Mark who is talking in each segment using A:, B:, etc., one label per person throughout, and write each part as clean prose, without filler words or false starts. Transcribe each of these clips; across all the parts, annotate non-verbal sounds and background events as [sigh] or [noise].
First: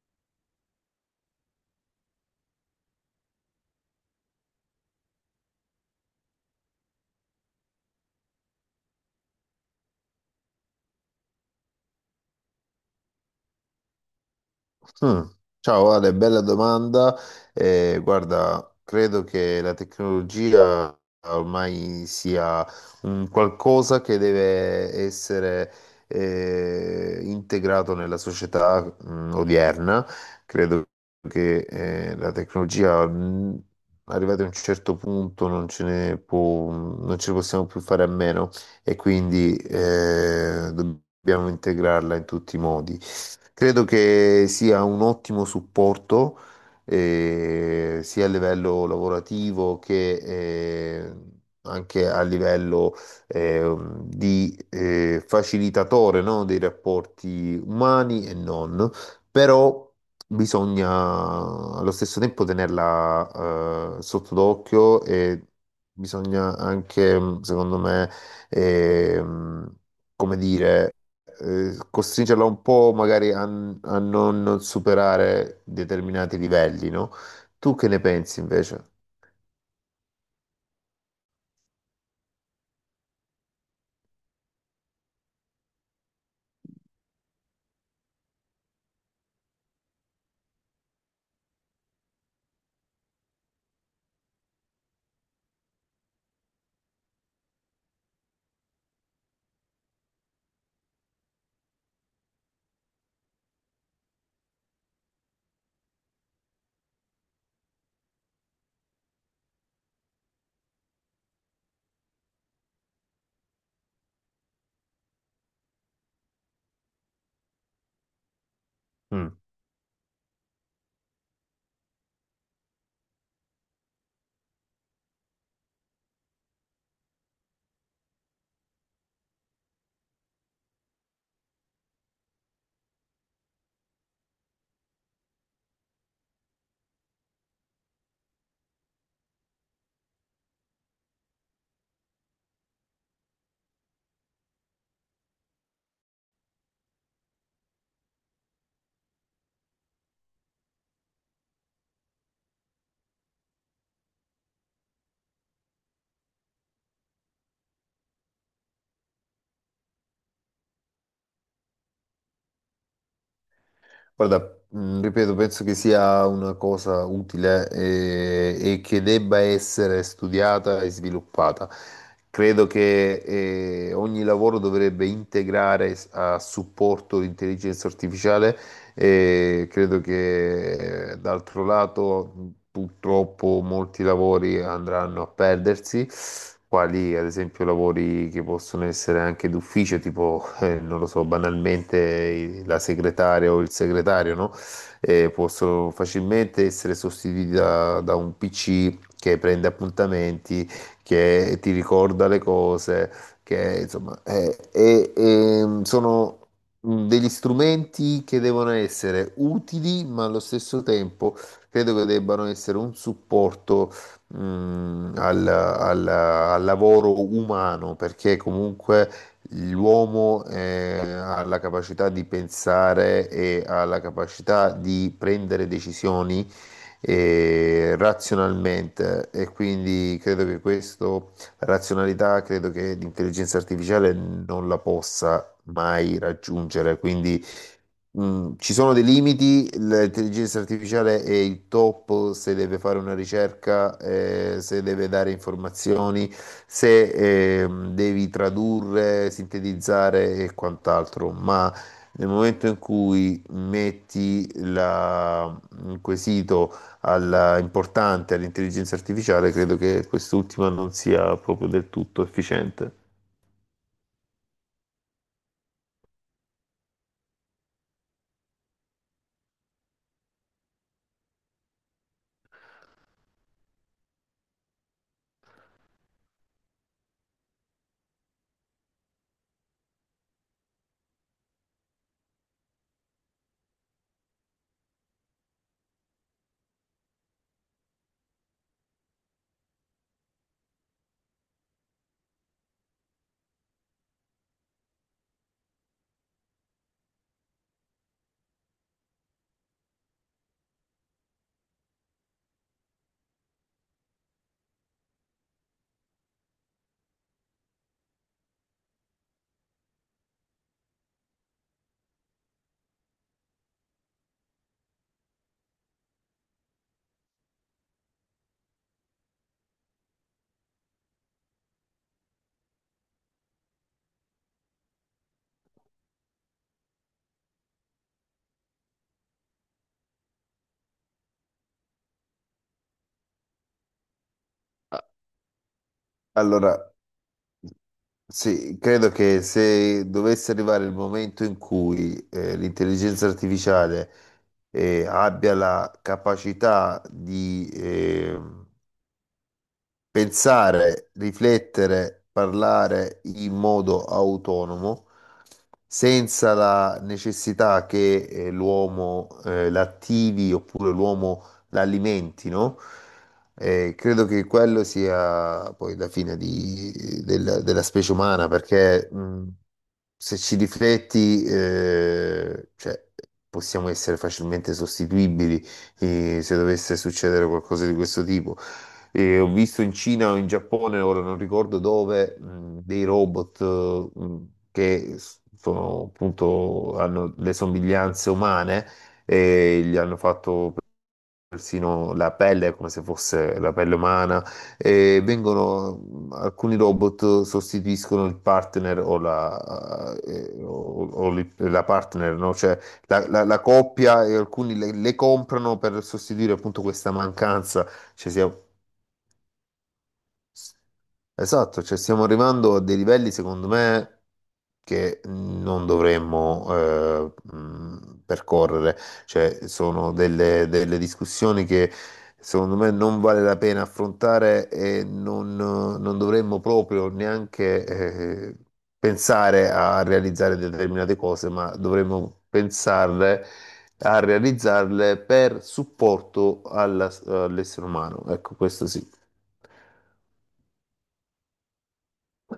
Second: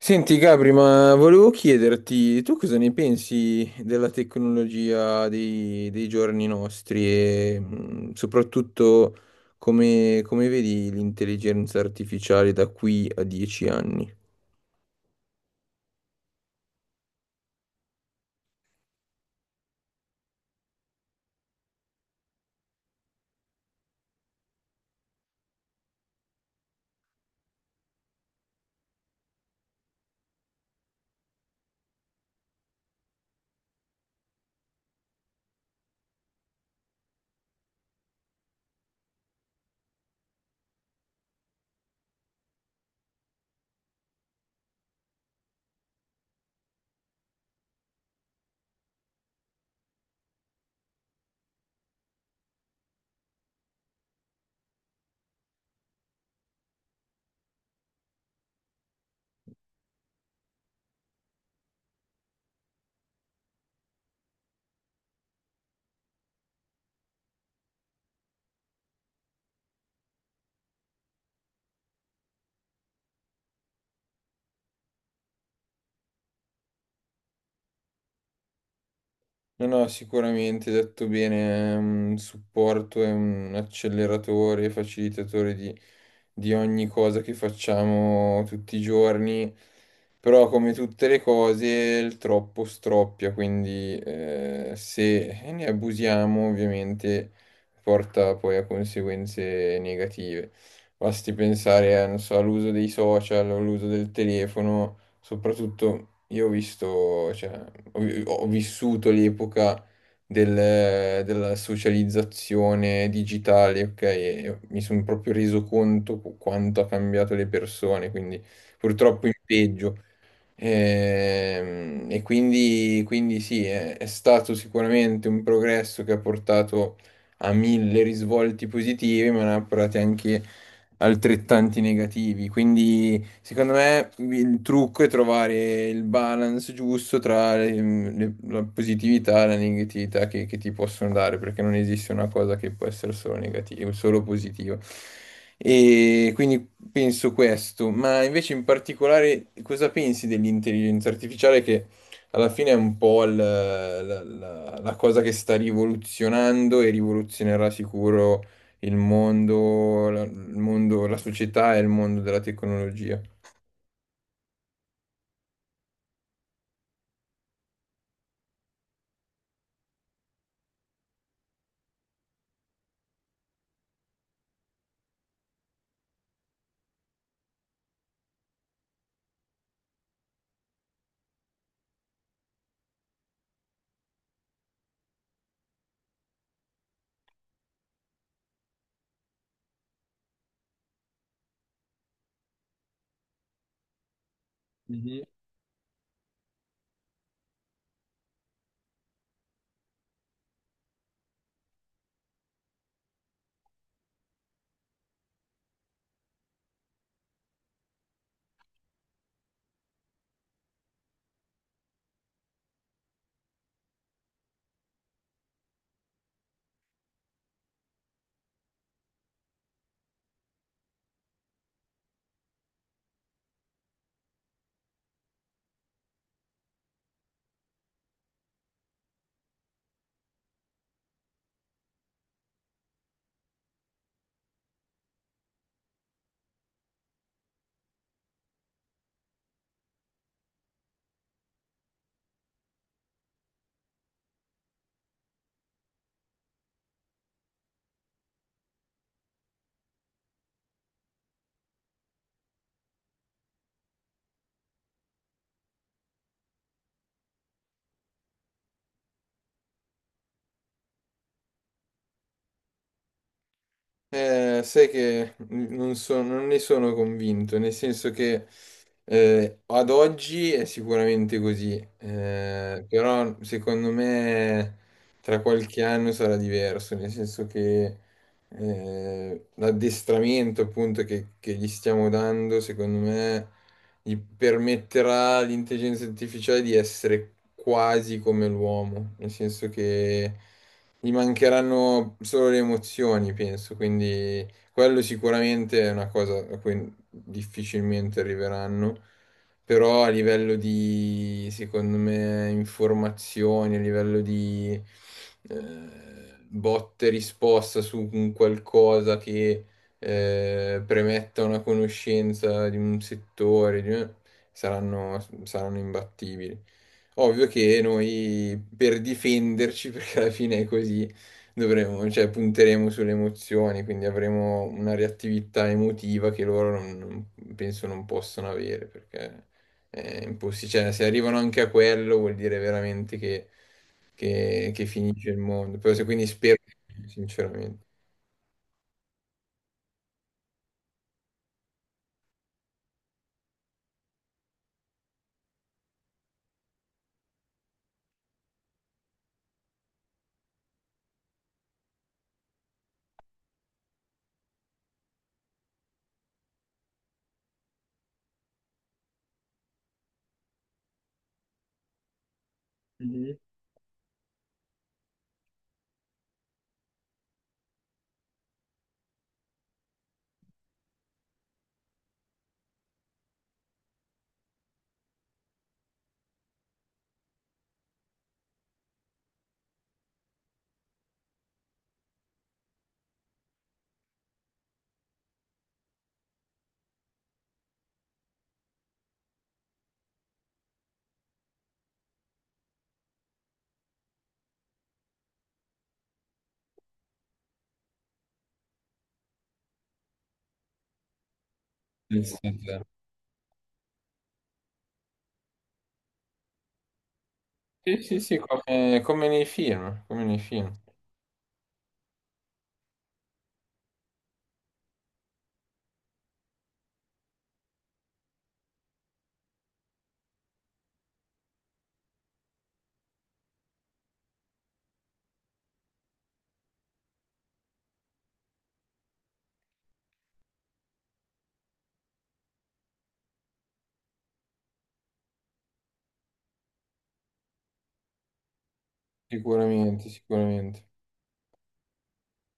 A: Senti Gabri, ma volevo chiederti, tu cosa ne pensi della tecnologia dei giorni nostri e soprattutto come vedi l'intelligenza artificiale da qui a 10 anni?
B: Mm. Ciao Ale, bella domanda. Guarda, credo che la tecnologia ormai sia un qualcosa che deve essere integrato nella società odierna. Credo che la tecnologia, arrivata a un certo punto, non ce ne possiamo più fare a meno e quindi dobbiamo integrarla in tutti i modi. Credo che sia un ottimo supporto, sia a livello lavorativo che eh, anche a livello eh, di facilitatore, no, dei rapporti umani e non, però bisogna allo stesso tempo tenerla sotto d'occhio e bisogna anche, secondo me, ehm, come dire, costringerla un po' magari a non superare determinati livelli, no? Tu che ne pensi invece?
A: No, no, sicuramente, detto bene, è un supporto, è un acceleratore, facilitatore di ogni cosa che facciamo tutti i giorni, però come tutte le cose il troppo stroppia, quindi se ne abusiamo ovviamente porta poi a conseguenze negative. Basti pensare a, non so, all'uso dei social, all'uso del telefono. Soprattutto io ho visto, cioè, ho, ho vissuto l'epoca della socializzazione digitale, ok? E mi sono proprio reso conto quanto ha cambiato le persone, quindi purtroppo
B: Mm.
A: in peggio. Ehm, quindi sì, è stato sicuramente un progresso che ha portato a mille risvolti positivi, ma ne ha portati anche altrettanti negativi. Quindi, secondo me, il trucco è trovare il balance giusto tra la positività e la negatività che ti possono dare, perché non esiste una cosa che può essere solo negativa, solo positiva. E quindi penso questo. Ma invece in particolare cosa pensi dell'intelligenza artificiale che alla fine è un po' la, la cosa che sta rivoluzionando e rivoluzionerà sicuro il mondo, la società e il mondo della tecnologia?
B: Guarda, mm, ripeto, penso che sia una cosa utile, che debba essere studiata e sviluppata. Credo che ogni lavoro dovrebbe integrare a supporto l'intelligenza artificiale e credo che d'altro lato purtroppo molti lavori andranno a perdersi, quali ad esempio lavori che possono essere anche d'ufficio, tipo, non lo so, banalmente la segretaria o il segretario, no? Possono facilmente essere sostituiti da un PC che prende appuntamenti, che ti ricorda le cose, che insomma, sono degli strumenti che devono essere utili, ma allo stesso tempo credo che debbano essere un supporto al lavoro umano, perché comunque l'uomo, ha la capacità di pensare e ha la capacità di prendere decisioni e razionalmente e quindi credo che questo, la razionalità, credo che l'intelligenza artificiale non la possa mai raggiungere. Quindi mm, ci sono dei limiti. L'intelligenza artificiale è il top se deve fare una ricerca, se deve dare informazioni, se devi tradurre, sintetizzare e quant'altro, ma nel momento in cui un quesito importante all'intelligenza artificiale, credo che quest'ultima non sia proprio del tutto efficiente.
A: Sai che non ne sono convinto, nel senso che ad oggi è sicuramente così, però secondo me tra qualche anno sarà diverso, nel senso che l'addestramento appunto che gli stiamo dando, secondo me, gli permetterà all'intelligenza artificiale di essere quasi come l'uomo, nel senso che... Gli mancheranno solo le emozioni, penso, quindi quello sicuramente è una cosa a cui difficilmente arriveranno, però a livello di, secondo me, informazioni, a livello di botte risposta su un qualcosa che premetta una conoscenza di un settore, di- saranno imbattibili. Ovvio che noi per difenderci, [laughs] perché alla fine è così, dovremo, cioè, punteremo sulle emozioni, quindi avremo una reattività emotiva che loro penso non possono avere, perché è impossibile. Cioè, se arrivano anche a quello vuol dire veramente che
B: Ah,
A: finisce il mondo. Però se- quindi spero,
B: allora.
A: sinceramente.
B: Sì, credo che se dovesse arrivare il momento in cui l'intelligenza artificiale abbia la capacità di, pensare, riflettere, parlare in modo autonomo, senza la necessità che l'uomo l'attivi oppure l'uomo l'alimenti, no? Credo che quello sia poi la della, della specie umana, perché se ci rifletti, cioè, possiamo essere facilmente sostituibili se dovesse succedere qualcosa di questo tipo. E ho visto in Cina o in Giappone, ora non ricordo dove, dei robot appunto, hanno le somiglianze umane e gli hanno fatto persino la pelle come se fosse la pelle umana e vengono, alcuni robot sostituiscono il partner o la, la
A: Sì,
B: partner,
A: sì,
B: no? Cioè
A: sì.
B: la, la coppia e alcuni le comprano per sostituire appunto questa mancanza.
A: Sì, sì,
B: Cioè,
A: sì,
B: sia-
A: come, come nei film,
B: Esatto, cioè stiamo arrivando a dei livelli, secondo me, che non dovremmo percorrere. Cioè, sono delle discussioni che secondo me non vale la pena affrontare e non dovremmo proprio neanche pensare a realizzare determinate cose, ma dovremmo pensarle a realizzarle per supporto all'essere umano. Ecco, questo sì.
A: sicuramente, sicuramente.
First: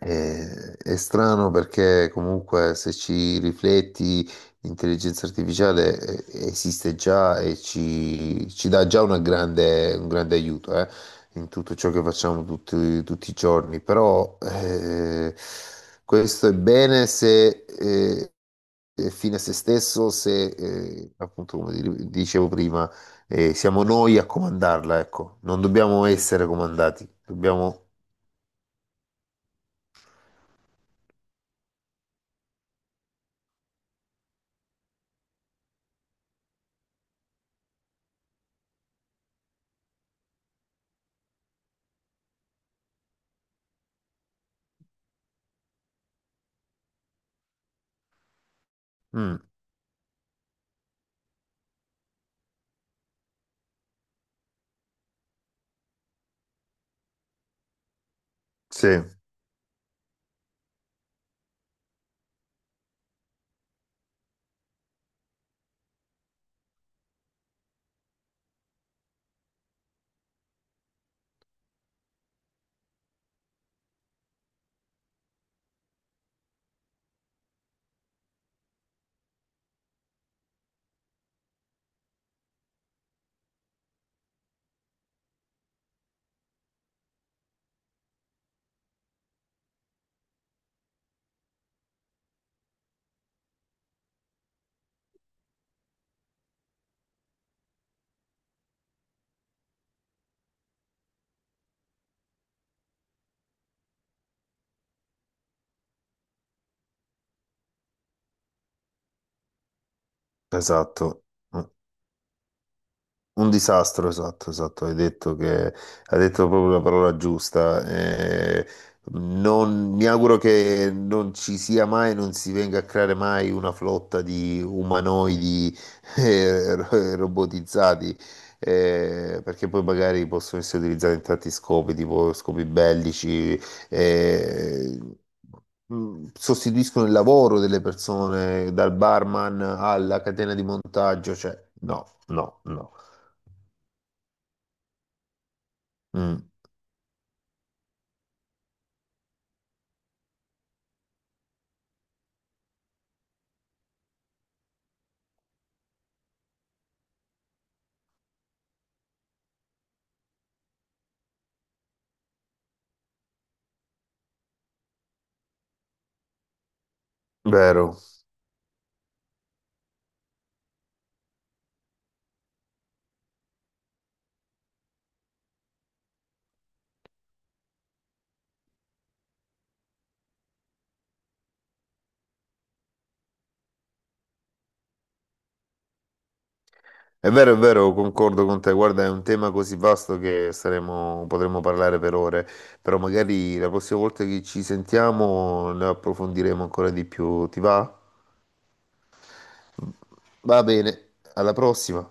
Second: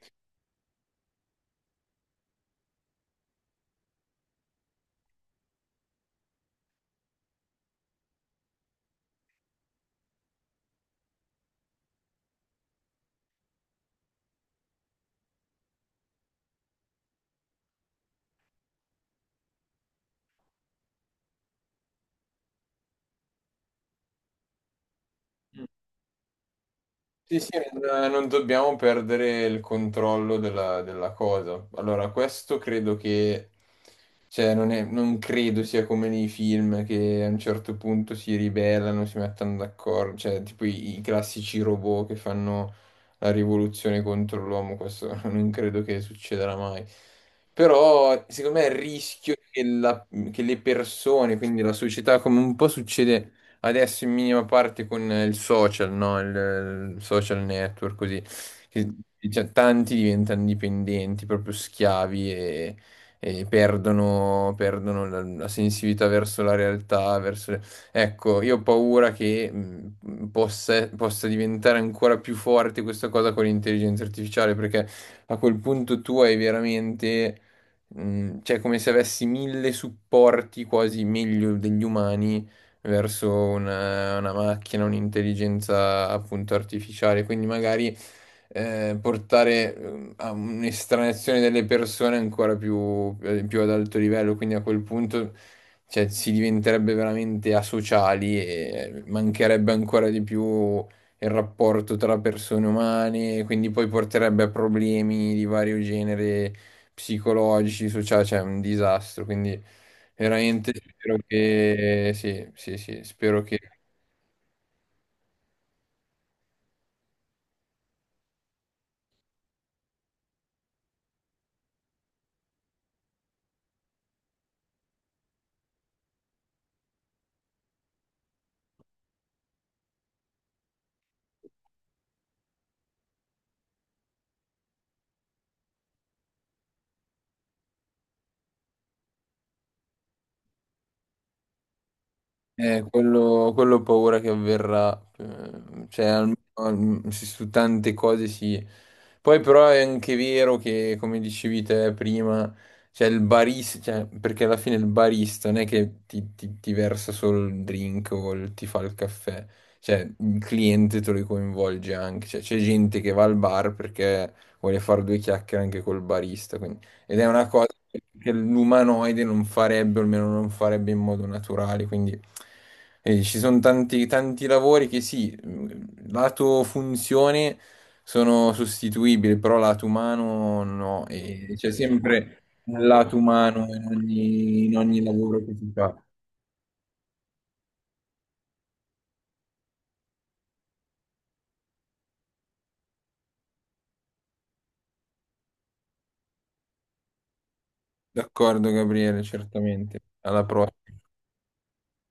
B: È strano perché comunque se ci rifletti, l'intelligenza artificiale esiste già e ci dà già una un grande aiuto, in tutto ciò che facciamo tutti i giorni. Però questo è bene se è fine a se stesso, se appunto come dicevo prima, siamo noi a comandarla, ecco, non dobbiamo essere comandati,
A: Sì, sì,
B: dobbiamo...
A: non dobbiamo perdere il controllo della cosa. Allora, questo credo che, cioè, non credo sia come nei film che a un certo punto si ribellano, si mettono d'accordo, cioè, tipo i classici robot che fanno la rivoluzione contro l'uomo, questo [laughs] non credo che succederà mai. Però, secondo me, il rischio
B: Mm,
A: che, la- che le persone, quindi la società, come un po' succede adesso in minima parte con il social, no? Il social network, così. Che,
B: sì.
A: cioè, tanti diventano dipendenti, proprio schiavi e, perdono la sensibilità verso la realtà, verso le- Ecco, io ho paura che possa diventare ancora più forte questa cosa con l'intelligenza artificiale, perché a quel punto tu hai veramente... Cioè, come se avessi mille supporti quasi meglio degli umani verso una macchina, un'intelligenza appunto artificiale, quindi magari portare a un'estraneazione delle persone ancora più, più ad alto livello, quindi a quel punto cioè, si diventerebbe veramente asociali e mancherebbe ancora di più il rapporto tra persone umane, quindi poi porterebbe a problemi di vario genere psicologici, sociali, cioè è un disastro. Quindi veramente spero
B: Esatto.
A: che sì, sì, sì, spero
B: Un
A: che
B: disastro, esatto, esatto, hai detto che hai detto proprio la parola giusta. Mi auguro che non ci sia mai, non si venga a creare mai una flotta di umanoidi [laughs] robotizzati, perché poi magari possono essere utilizzati in tanti scopi, tipo scopi bellici, eh, sostituiscono il lavoro delle persone, dal barman alla catena di montaggio, cioè no, no, no.
A: quello ho paura che avverrà, cioè almeno
B: Mm,
A: se su tante cose sì. Poi però è anche vero che, come dicevi te prima, cioè il barista, cioè, perché alla fine il barista non è che ti, ti versa solo il drink o ti fa il caffè, cioè il cliente te lo coinvolge anche, cioè c'è gente che va al bar perché vuole fare due chiacchiere anche col barista, quindi ed è una cosa
B: vero,
A: che l'umanoide non farebbe, o almeno non farebbe in modo naturale. Quindi ci sono tanti, tanti lavori che sì, lato funzione sono sostituibili, però lato umano no. E c'è sempre un lato umano in ogni lavoro che si fa.
B: è vero, è vero, concordo con te. Guarda, è un tema così vasto che saremo, potremmo parlare per ore, però magari la prossima volta che ci sentiamo ne approfondiremo ancora di più. Ti va?
A: D'accordo, Gabriele, certamente. Alla
B: Va
A: prossima.
B: bene, alla prossima.